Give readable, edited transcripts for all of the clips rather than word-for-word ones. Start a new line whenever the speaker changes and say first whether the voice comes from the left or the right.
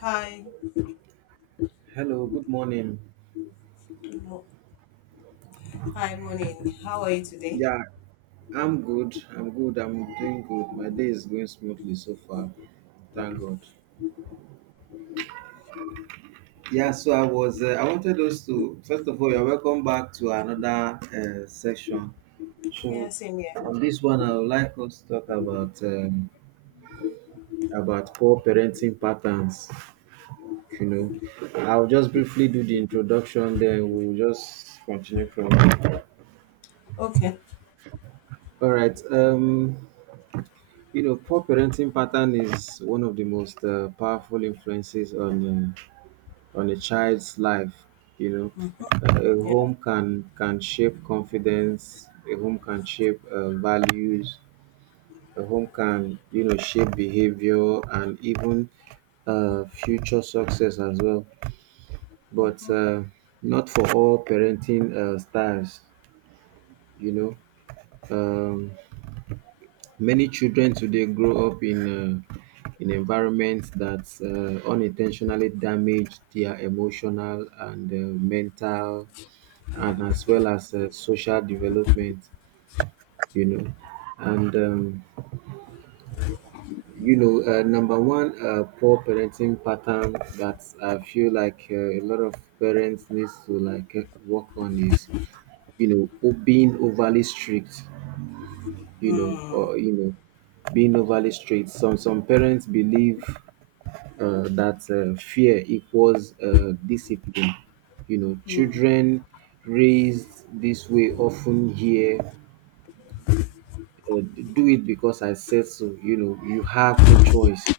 left: Hi,
right: Hello, good morning.
left: good mo- morning. How are you today?
right: Yeah, I'm good. I'm good. I'm doing good. My day is going smoothly so far. Thank God. Yeah, so I wanted us to, first of all, you're welcome back to another section.
left: Yeah,
right: So
left: same here.
right: on this one, I would like us to talk about poor parenting patterns. You know, I'll just briefly do the introduction, then we'll just continue from there.
left: Okay.
right: All right. Poor parenting pattern is one of the most powerful influences on a child's life. You know,
left: Mm,
right: a
left: yeah.
right: home can shape confidence. A home can shape values. A home can shape behavior and even future success as well. But not for all parenting styles. You know. Um, Many children today grow up in environments that unintentionally damage their emotional and mental, and as well as social development, you know. And number one, poor parenting pattern that I feel like a lot of parents needs to like work on is being overly strict, or, being overly strict. Some parents believe that fear equals discipline. You know,
left: Mm,
right: children raised this way often hear, uh, "Do it because I said so." You know, you have no choice.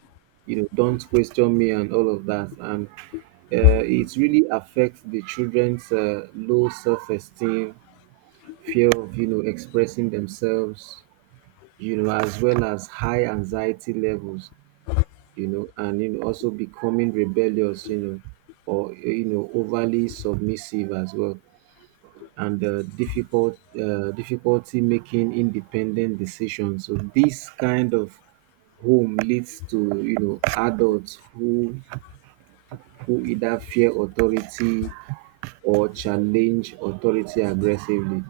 right: You know, don't question me and all of that. And it really affects the children's low self-esteem, fear of expressing themselves, as well as high anxiety levels, and also becoming rebellious, or overly submissive as well, and difficulty making independent decisions. So this kind of home leads to adults who either fear authority or challenge authority aggressively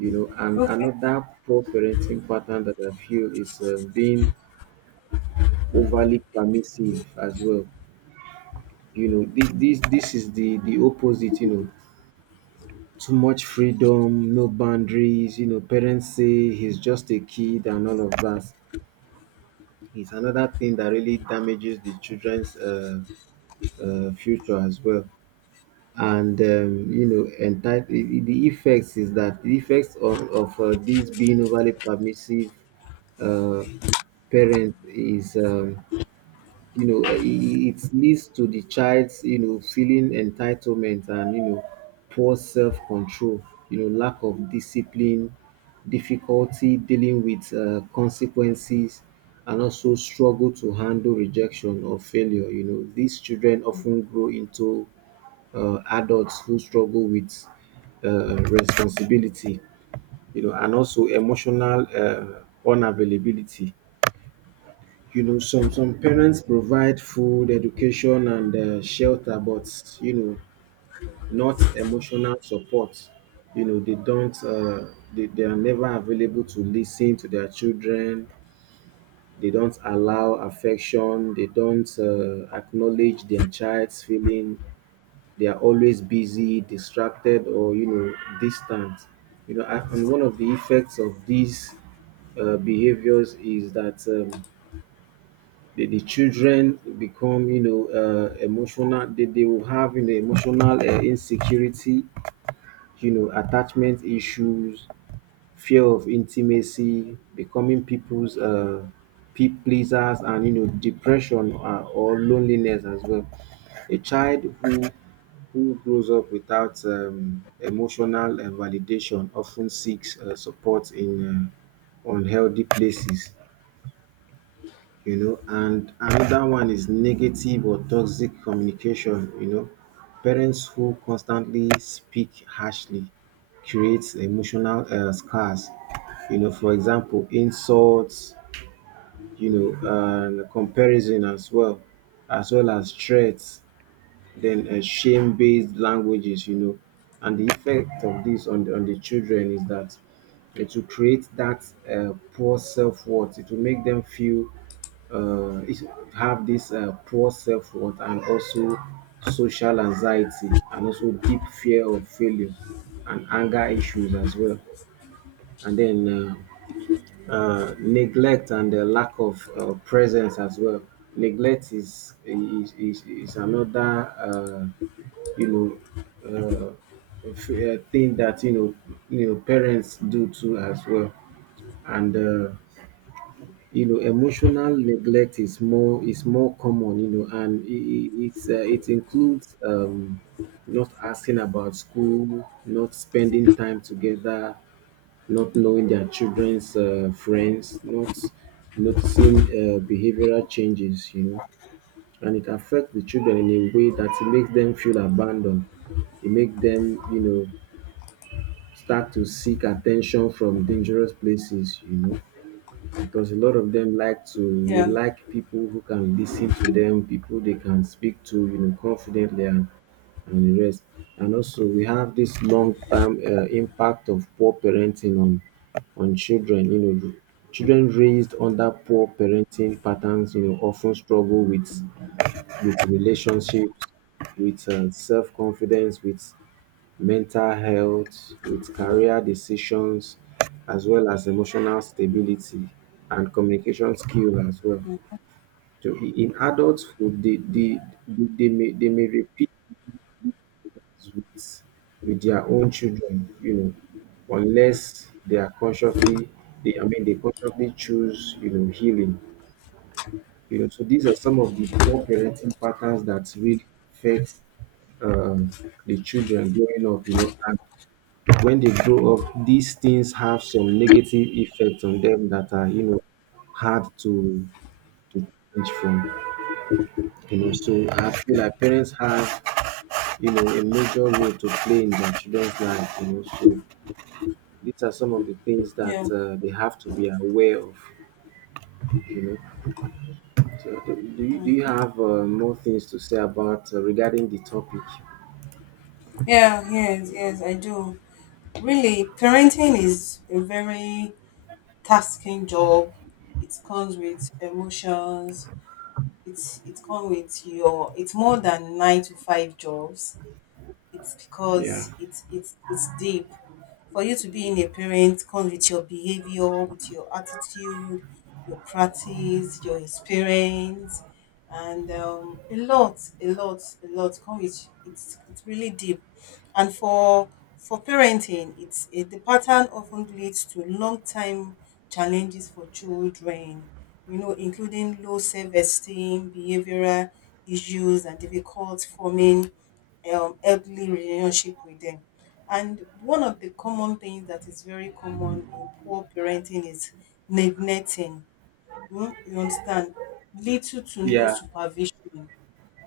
right: you know and
left: okay.
right: another poor parenting pattern that I feel is being overly permissive as well. You know, this is the opposite. Too much freedom, no boundaries, parents say he's just a kid and all of that. It's another thing that really damages the children's future as well. And the effects is that the effects of these being overly permissive uh, parents is. You know, it leads to the child's, feeling entitlement and, poor self-control, lack of discipline, difficulty dealing with consequences, and also struggle to handle rejection or failure. You know, these children often grow into adults who struggle with responsibility, and also emotional unavailability. You know, some parents provide food, education, and shelter, but you know, not emotional support. You know, they don't. They are never available to listen to their children. They don't allow affection. They don't acknowledge their child's feeling. They are always busy, distracted, or distant. You know, and one of the effects of these behaviors is that. The children become emotional. They will have emotional insecurity, attachment issues, fear of intimacy, becoming people's pleasers, and depression or loneliness as well. A child who grows up without emotional validation often seeks support in unhealthy places. And another one is negative or toxic communication. Parents who constantly speak harshly creates emotional scars. For example, insults, and comparison as well, as well as threats, then shame-based languages. And the effect of this on the children is that it will create that poor self-worth. It will make them feel uh, is- have this poor self-worth, and also social anxiety, and also deep fear of failure, and anger issues as well. And then neglect and the lack of presence as well. Neglect is another uh, you know thing that parents do too as well, and emotional neglect is more common, and it I- it's it includes not asking about school, not spending time together, not knowing their children's friends, not noticing behavioral changes, you know, and it affects the children in a way that it makes them feel abandoned. It makes them, start to seek attention from dangerous places, because a lot of them like to they
left: Yeah.
right: like people who can listen to them, people they can speak to, confidently and the rest. And also, we have this long-term impact of poor parenting on children. You know, children raised under poor parenting patterns, often struggle with relationships, with self-confidence, with mental health, with career decisions, as well as emotional stability and communication skill as well. So in adulthood, they may repeat with with their own children, you know, unless they are consciously they I mean they consciously choose, healing. You know, so these are some of the poor parenting patterns that really affect um the children growing up, you know, and when they grow up, these things have some negative effects on them that are, hard to change from. You know, so I feel like parents have, a major role to play in their children's life. You know, so these are some of the things that
left: Yeah.
right: they have to be aware of. You know, so do you
left: Mm.
right: have more things to say about regarding the topic?
left: Yeah. Yes. Yes, I do. Really, parenting is a very tasking job. It comes with emotions. It comes with your. It's more than nine to five jobs it's
right: Yeah,
left: because it's it's deep. For you to be in a parent, come with your behavior, with your attitude, your practice, your experience, and a lot, a lot, a lot. Come with it's really deep. And for parenting, the pattern often leads to long time challenges for children. You know, including low self esteem, behavioral issues, and difficult forming healthy relationship with them. And one of the common things that is very common in poor parenting is neglecting. Mm, you understand? Little to no
right: yeah,
left: supervision.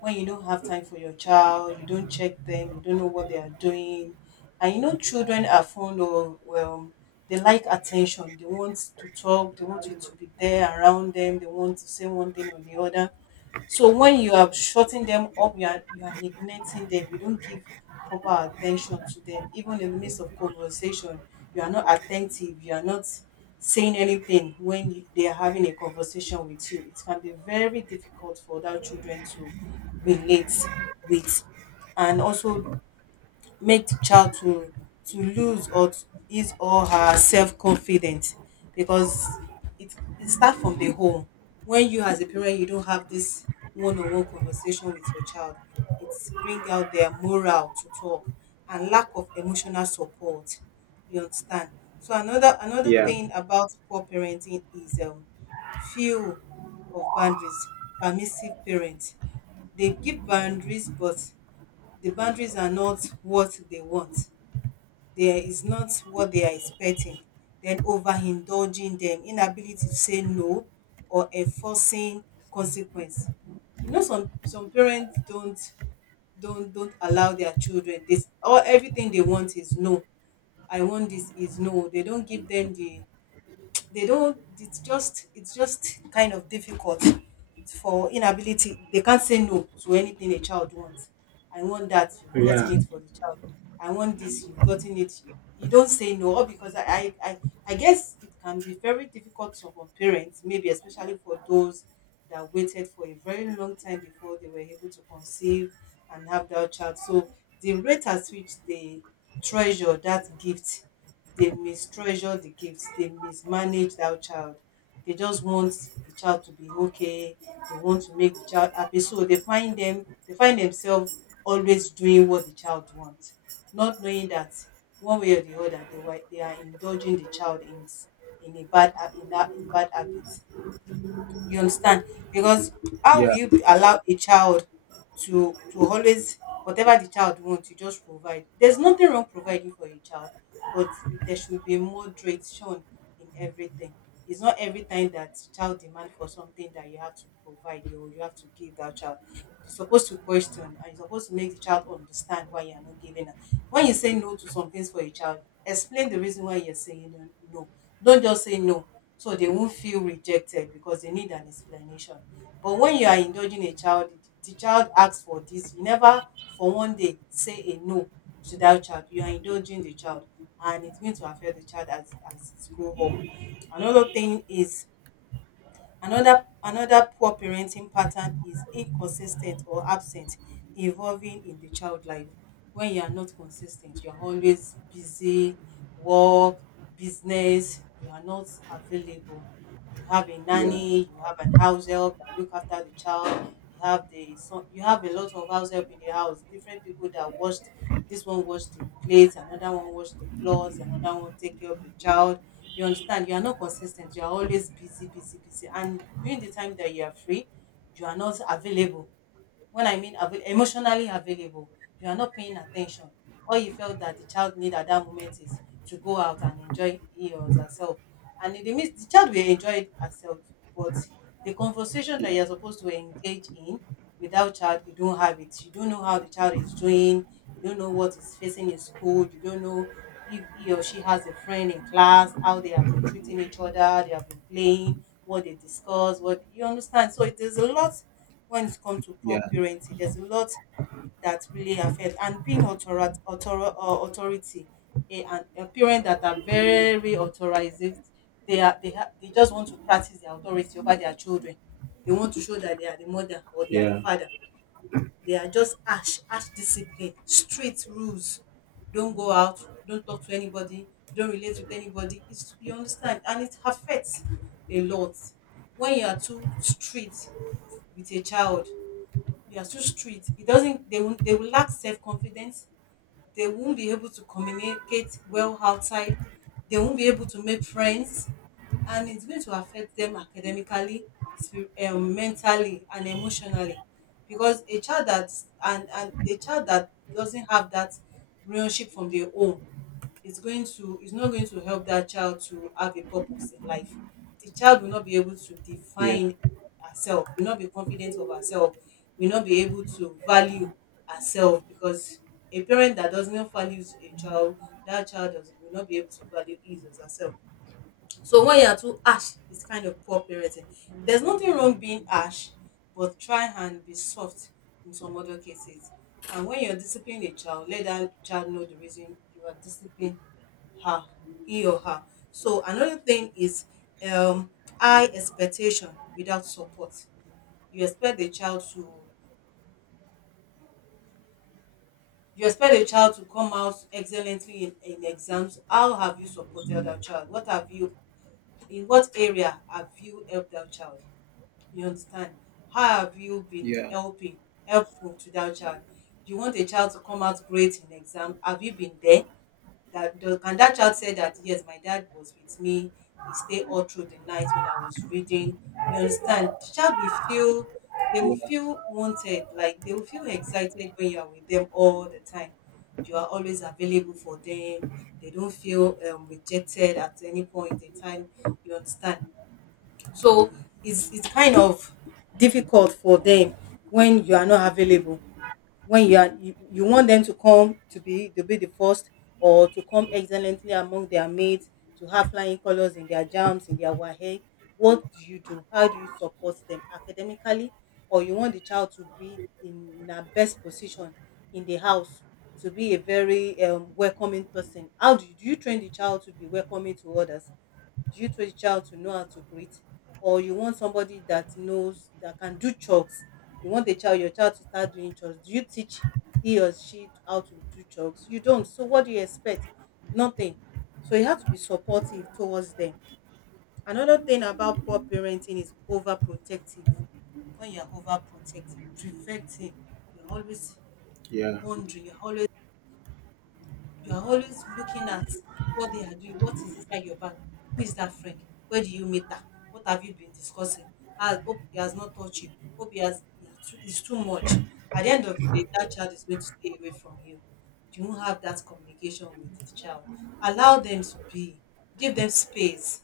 left: When you don't have time for your child, you don't check them, you don't know what they are doing. And you know, children are fond of, well, they like attention. They want to talk, they want you to be there around them, they want to say one thing or the other, so when you are shutting them up, you are neglecting them. You don't give proper attention to them. Even in the midst of conversation, you are not attentive. You are not saying anything when they are having a conversation with you. It can be very difficult for that children to relate with, and also make the child to lose or to his or her self confidence because it it start from the home. When you as a parent you don't have this one on one conversation with your child, it bring out their morale to talk and lack of emotional support. You understand? So another
right: yeah,
left: thing about poor parenting is few of boundaries. Permissive parents. They give boundaries but the boundaries are not what they want, there is not what they are expecting, then overindulging them, inability to say no or enforcing consequence. You know, some parents don't allow their children this, all everything they want is no. I want this is no, they don't give them the, they don't, it's just kind of difficult for inability, they can't say no to anything a child wants. I want that, you've
right: yeah,
left: gotten it for the child. I want this, you've gotten it. You, don't say no. All because I guess it can be very difficult for some parents, maybe especially for those that waited for a very long time before they were able to conceive and have that child. So the rate at which they treasure that gift, they mistreasure the gifts. They mismanage that child. They just want the child to be okay, they want to make the child happy. So they find themselves always doing what the child wants, not knowing that one way or the other they are indulging the child in a bad in that in bad habit. You understand? Because how will
right: yeah,
left: you allow a child to always whatever the child wants, you just provide. There's nothing wrong providing for a child, but there should be moderation in everything. It's not every time that the child demand for something that you have to provide or you have to give that child. You're supposed to question and you're supposed to make the child understand why you're not giving her. When you say no to some things for a child, explain the reason why you're saying no. Don't just say no, so they won't feel rejected because they need an explanation. But when you are indulging a child, the child asks for this, you never for one day say a no to that child. You are indulging the child and it's going to affect the child as it grow up. Another thing is Another poor parenting pattern is inconsistent or absent involving in the child life. When you are not consistent, you are always busy, work, business, you are not available. You have a
right: yeah,
left: nanny, you have an house help that look after the child, you have a lot of house help in the house, different people that washed, this one wash the plates, another one wash the clothes, another one take care of the child. You understand, you are not consistent, you are always busy, busy, busy, and during the time that you are free you are not available. When I mean emotionally available, you are not paying attention. All you felt that the child need at that moment is to go out and enjoy he or herself. And in the midst, the child will enjoy herself, but the conversation that you're supposed to engage in without child, you don't have it. You don't know how the child is doing. You don't know what is facing in school. You don't know if he or she has a friend in class, how they have been treating each other, they have been playing, what they discuss, what, you understand. So it is a lot when it comes to poor
right: yeah,
left: parenting. There's a lot that really affect. And being authority, and a parent that are very authoritative, they are they have they just want to practice their authority over their children. They want to show that they are the mother or they are the
right: yeah,
left: father. They are just ash ash discipline, strict rules. Don't go out, don't talk to anybody, don't relate with anybody. It's, you understand, and it affects a lot when you are too strict with a child. They are too strict, it doesn't, they will lack self-confidence, they won't be able to communicate well outside, they won't be able to make friends, and it's going to affect them academically, mentally and emotionally, because a child that and a child that doesn't have that relationship from their own, it's not going to help that child to have a purpose in life. The child will not be able to
right: yeah,
left: define herself, will not be confident of herself, will not be able to value herself, because a parent that doesn't value a child, that child does, will not be able to value his or herself. So when you are too harsh, it's kind of poor parenting. There's nothing wrong being harsh, but try and be soft in some other cases. And when you're disciplining a child, let that child know the reason you are disciplining her, he or her. So another thing is um, high expectation without support. You expect the child to you expect the child to come out excellently in exams. How have you supported that child? What have you, in what area have you helped that child? You understand? How have you been
right: yeah.
left: helping, helpful to that child? You want a child to come out great in exam. Have you been there? Can that child say that yes, my dad was with me. He stayed all through the night when I was reading. You understand? They will
right: Yeah.
left: feel wanted, like they will feel excited when you are with them all the time. You are always available for them. They don't feel rejected at any point in time. You understand? So it's kind of difficult for them when you are not available. When you want them to come to be the first or to come excellently among their mates, to have flying colors in their jams, in their wahe. What do you do? How do you support them academically? Or you want the child to be in her best position in the house, to be a very welcoming person. How do you train the child to be welcoming to others? Do you train the child to know how to create, or you want somebody that knows that can do chores? You want the child your child to start doing chores. Do you teach he or she how to do chores? You don't. So what do you expect? Nothing. So you have to be supportive towards them. Another thing about poor parenting is overprotective. When you're overprotective, preventing, you're always
right: Yeah,
left: wondering, you are always looking at what they are doing, what is inside your bag, who is that friend, where do you meet her, what have you been discussing? I hope he has not touched you. Hope he has, too, it's too much. At the end of the day, that child is going to stay away from you. You won't have that communication with the child. Allow them to be. Give them space.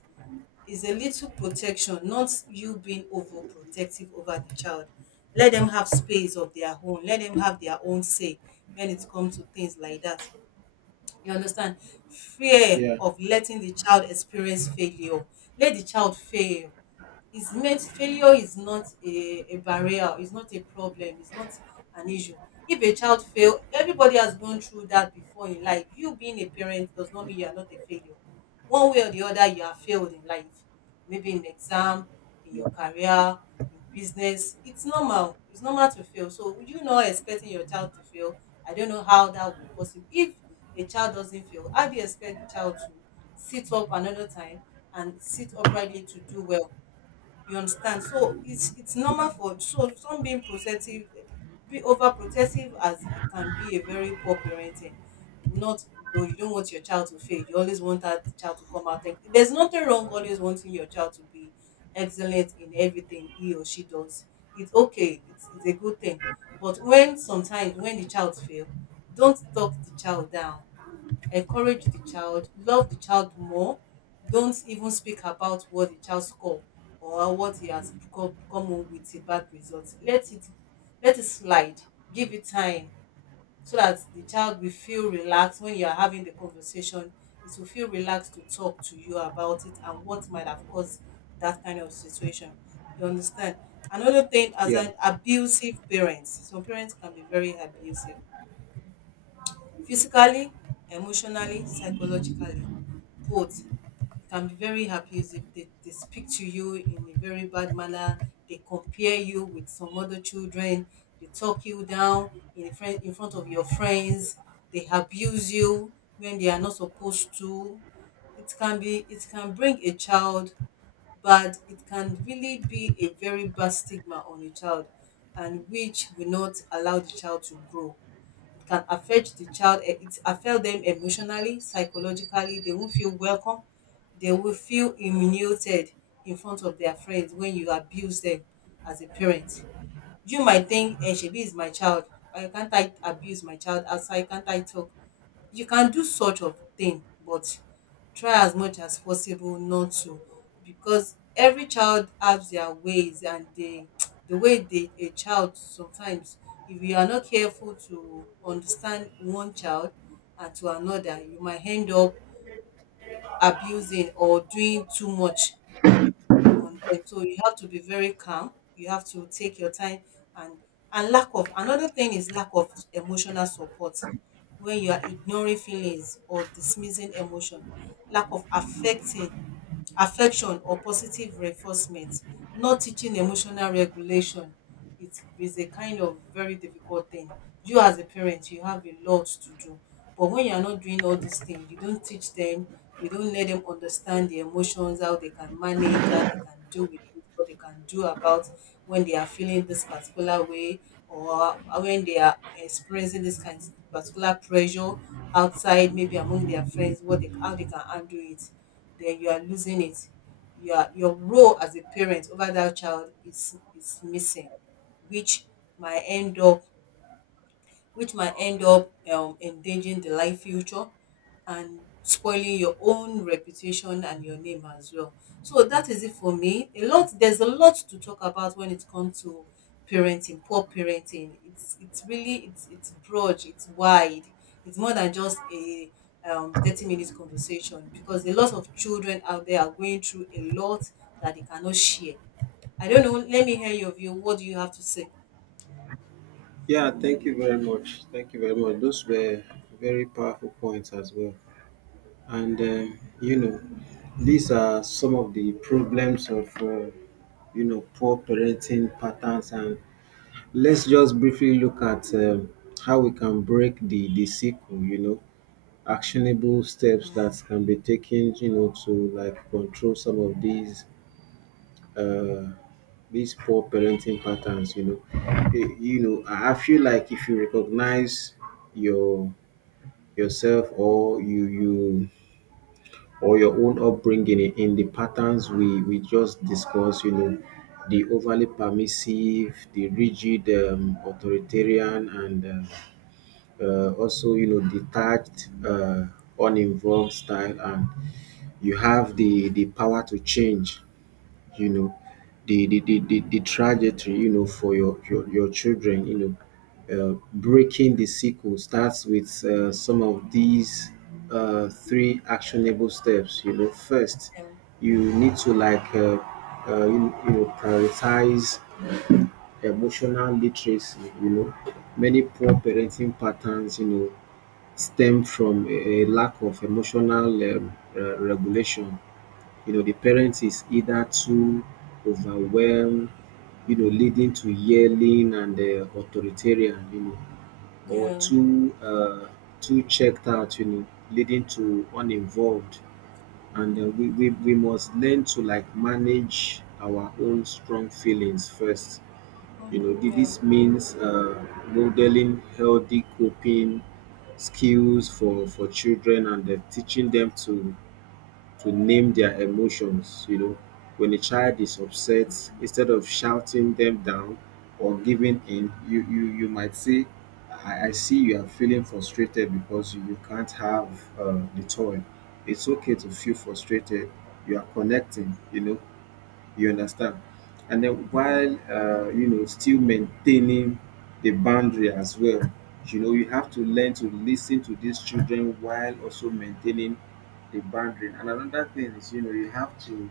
left: It's a little protection, not you being overprotective over the child. Let them have space of their own. Let them have their own say when it comes to things like that. You understand? Fear
right: yeah,
left: of letting the child experience failure. Let the child fail is meant failure is not a barrier, it's not a problem, it's not an issue. If a child fail, everybody has gone through that before in life. You being a parent does not mean you are not a failure. One way or the other, you have failed in life, maybe in exam, in
right: yeah,
left: your career, in business. It's normal, it's normal to fail, so you not expecting your child to fail. I don't know how that will be possible. If a child doesn't fail, how do you expect the child to sit up another time and sit uprightly to do well? You understand? So it's normal
right: yeah,
left: for so some being protective, be overprotective as it can be a very poor parenting. Not though you don't want your child to fail, you always want that child to come out. There's nothing wrong always wanting your child to be excellent in everything he or she does. It's okay. It's a good thing. But when sometimes when the child fail, don't talk the child down, encourage the child, love the child more. Don't even speak about what the child score or what he has come home with a bad result. Let it slide. Give it time so that the child will feel relaxed when you are having the conversation. It will feel relaxed to talk to you about it and what might have caused that kind of situation. You understand? Another thing, as
right: yeah.
left: an abusive parent, some parents can be very abusive. Physically, emotionally, psychologically, both can be very happy if they speak to you in a very bad manner, they compare you with some other children, they talk you down in front of your friends, they abuse you when they are not supposed to. It can bring a child, but it can really be a very bad stigma on a child and which will not allow the child to grow. It can affect the child, eh, it affect them emotionally, psychologically. They won't feel welcome, they will feel humiliated in front of their friends when you abuse them as a parent. You might think, eh, shebi is my child, why can't I abuse my child outside, can't I talk? You can do such of thing, but try as much as possible not to, because every child has their ways and they the way they a child sometimes, if you are not careful to understand one child and to another, you might end up abusing or doing too much on them. So you have to be very calm. You have to take your time and and lack of another thing is lack of emotional support. When you are ignoring feelings or dismissing emotion, lack of affecting affection or positive reinforcement, not teaching emotional regulation, it is a kind of very difficult thing. You as a parent, you have a lot to do. But when you are not doing all these things, you don't teach them, you don't let them understand the emotions, how they can manage, how they can do with it, what they can do about when they are feeling this particular way or when they are experiencing this kind of particular pressure outside, maybe among their friends, what they how they can handle it, then you are losing it. Your role as a parent over that child is missing, which might end up endangering the life future and spoiling your own reputation and your name as well. So that is it for me. A lot There's a lot to talk about when it comes to parenting, poor parenting. It's really it's broad, it's wide. It's more than just a 30 minutes conversation because a lot of children out there are going through a lot that they cannot share. I don't know. Let me hear your view. What do you have to say?
right: Yeah, thank you very much. Thank you very much. Those were very powerful points as well. And these are some of the problems of poor parenting patterns. And let's just briefly look at how we can break the cycle, you know, actionable steps that can be taken, to like control some of uh, these poor parenting patterns. I feel like if you recognize your yourself or you or your own upbringing in the patterns we just discussed, you know, the overly permissive, the rigid,
left: Mhm.
right: authoritarian, and also detached, uninvolved style, and you have the power to change you know the trajectory for your children breaking the cycle starts with some of these three actionable steps. You know first
left: Yeah.
right: you need to like prioritize emotional literacy. You know many poor parenting patterns stem from a lack of emotional regulation. You know, the parent is
left: Mhm.
right: either too overwhelmed, leading to yelling and authoritarian, or
left: Yeah.
right: too checked out, leading to uninvolved. And we must learn to like manage our own strong feelings first. You know, thi-
left: Yeah.
right: this means modeling healthy coping skills for children, and teaching them to name their emotions. When a child is upset, instead of shouting them down or giving in, you might say, I see you are feeling frustrated because you can't have the toy. It's okay to feel frustrated. You are connecting, you know. You understand? And then
left: Mhm.
right: while still maintaining the boundary as well, you have to learn to listen to these children while also maintaining the boundary. And another thing is you have to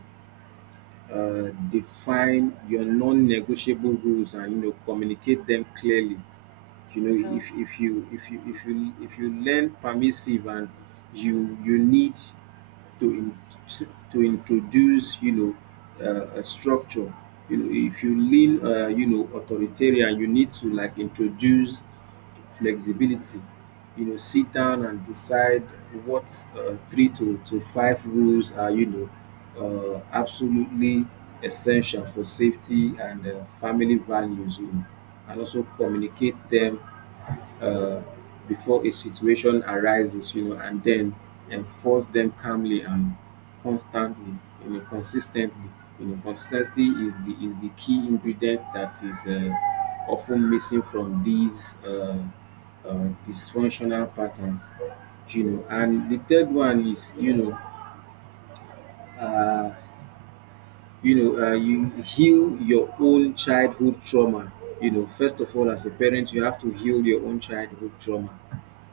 right: define your non-negotiable rules and communicate them clearly. You know
left: Yeah.
right: if you if you if you if you learn permissive and you need to in, to introduce a structure. You know, if you lean authoritarian, you need to like introduce flexibility. You know sit down and decide what three to five rules are absolutely essential for safety and family values and also communicate them uh, before a situation arises, and then enforce them calmly and constantly, consistently. You know, consistency is the key ingredient that is often missing from these uh, dysfunctional patterns. You know, and the third one isuh, you heal your own childhood trauma. You know, first of all, as a parent, you have to heal your own childhood trauma.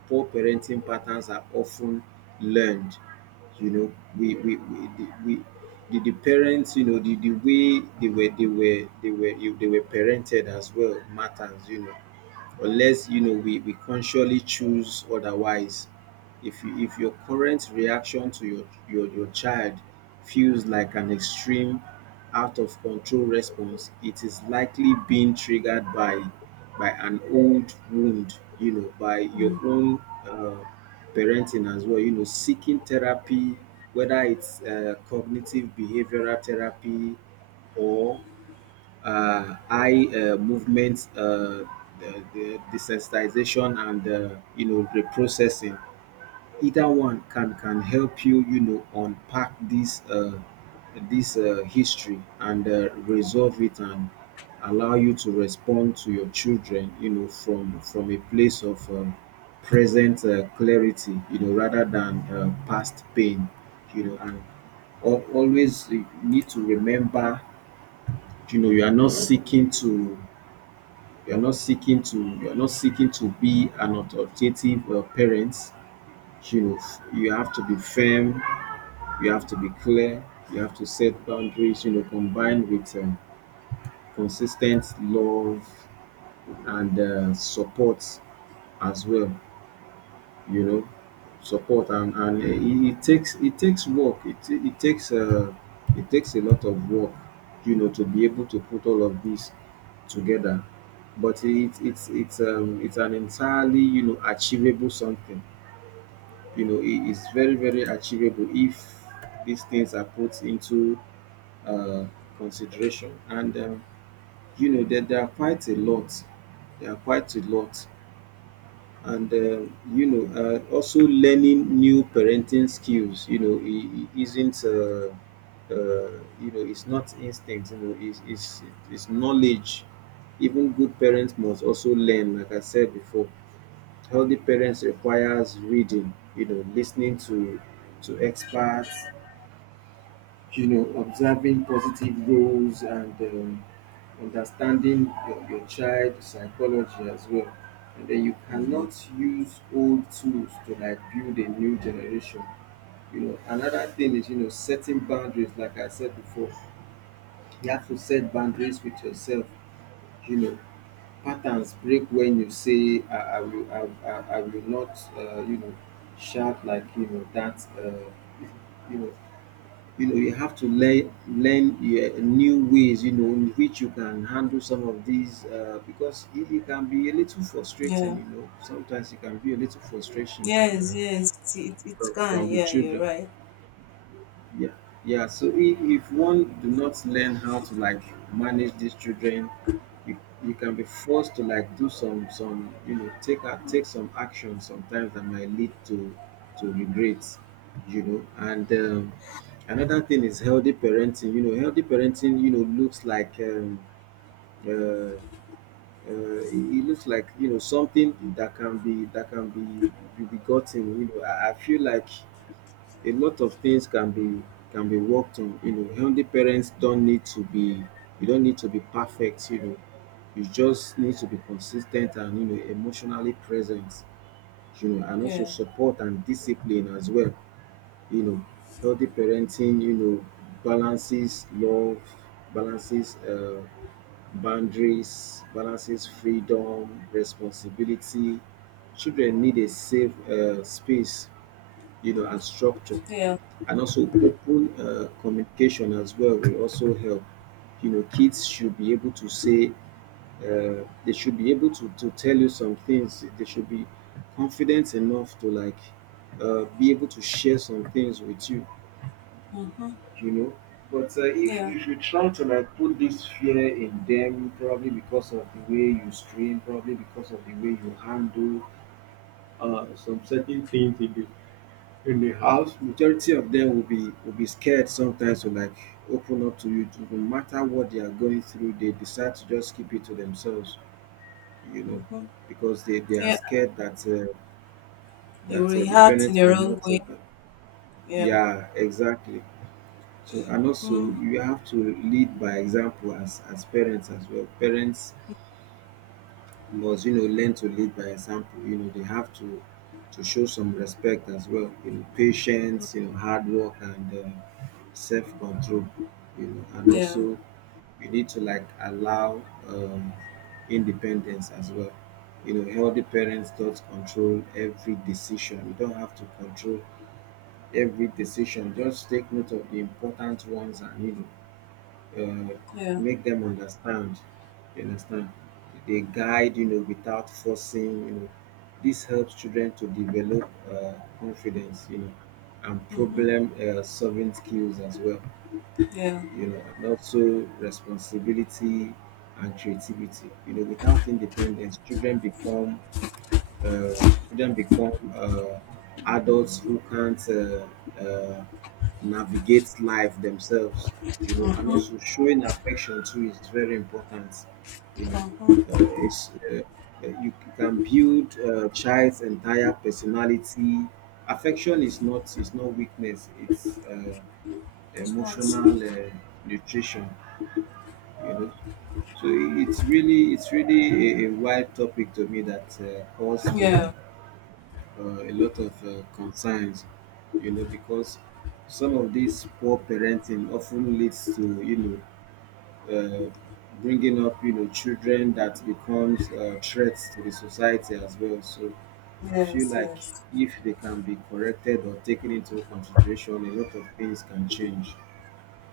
right: Poor parenting patterns are of ten learned, you know we the parents. The way they were parented as well matters, unless, we consciously choose otherwise. If you, if your current reaction to your child feels like an extreme out of control response, it is likely being triggered by an old wound, by your own uh, parenting as well. Seeking therapy, whether it's cognitive behavioral therapy or eye movement, the desensitization, and reprocessing. Either one can help you, unpack this this history and resolve it, and allow you to respond to your children, from a place of present clarity, rather than past pain, and always need to remember, you are not seeking to, you're not seeking to be an authoritative parent. You have to be firm, you have to be clear, you have to set boundaries, combined with consistent love and support as well. you know, Support and it takes work. It takes, it takes a lot of work, to be able to put all of this together. But it's it's an entirely, achievable something. You know, it is very, very achievable if these things are put into, uh, consideration. And, that there are quite a lot. There are quite a lot, and also learning new parenting skills. It, it isn't uh, it's not instinct. It's, it's knowledge. Even good parents must also learn, like I said before. Healthy parents requires reading, listening to experts, observing positive roles and understanding your child psychology as well. And then you cannot use old tools to like build a new generation. You know, another thing is, setting boundaries, like I said before, you have to set boundaries with yourself, you know, patterns break when you say I will not shout like, you know, that you know you know, you have to learn, yeah, new ways, you know, in which you can handle some of these, because it can be a little frustrating,
left: Yeah.
right: you know. Sometimes it can be a little frustration
left: Yes, yes. It can.
right: from the
left: Yeah, you're
right: children.
left: right.
right: Yeah, yeah. So if one do not learn how to like manage these children, you, you can be forced to like do some, take take some action sometimes that might lead to regrets, you know. And another thing is healthy parenting. You know, healthy parenting, looks like uh, it, it looks like, you know, something that can be be gotten. You know, I feel like a lot of things can be worked on. You know, healthy parents don't need to be, you don't need to be perfect, you know. You just need to be consistent and, you know, emotionally present, you know, and also
left: Yeah.
right: support and discipline as well. You know, healthy parenting, you know, balances love, balances boundaries, balances freedom, responsibility. Children need a safe space, you know, and structure,
left: Yeah.
right: and also open communication as well will also help. Kids should be able to say they should be able to tell you some things, they should be confident enough to like be able to share some things with you.
left: Mm-hmm.
right: You know But
left: Yeah.
right: if you try to like put this fear in them, probably because of the way you stream, probably because of the way you handle some certain house, majority of them will be scared sometimes to like open up to you. No matter what they are going through, they decide to just keep it to themselves, you know
left: Mm-hmm.
right: because they are
left: Yeah.
right: scared that
left: You
right: that the
left: react in
right: parents
left: your
right: might
left: own
right: not
left: way. Yeah.
right: yeah, exactly. So and also,
left: Mm-hmm.
right: you have to lead by example, as parents as well. Parents must, you know, learn to lead by example. You know, they have to show some respect as well. You know, patience, you know, hard work, and self control. You know, and also
left: Yeah.
right: you need to like allow um, independence as well. You know, healthy parents don't control every decision. You don't have to control every decision. Just take note of the important ones and, uh,
left: Yeah.
right: make them understand. You understand? They guide, you know, without forcing. You know, this helps children to develop confidence, you know, and problem solving skills as well.
left: Yeah.
right: You know, and also responsibility and creativity. You know, without independence, uh, children become adults who can't uh, navigate life themselves, you know, and also showing affection too is very important. You know,
left: Mm-hmm.
right: it's you can build a child's entire personality. Affection is not weakness. It's
left: Response.
right: emotional nutrition. You know, so it's really a wide topic to me that calls for
left: Yeah.
right: a lot of concerns, you know, because some of these poor parenting often leads to, you know, uh, bringing up, you know, children that becomes threats to the society as well. So I feel
left: Yes,
right: like
left: yes.
right: if they can be corrected or taken into consideration, a lot of things can change.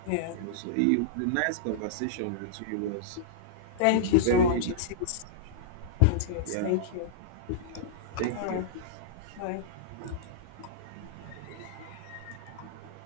left: Yeah.
right: You know, so the nice conversation with you was
left: Thank you so
right: very,
left: much.
right: nice.
left: It is. It is.
right: Yeah.
left: Thank you. All
right: Thank you.
left: right. Bye.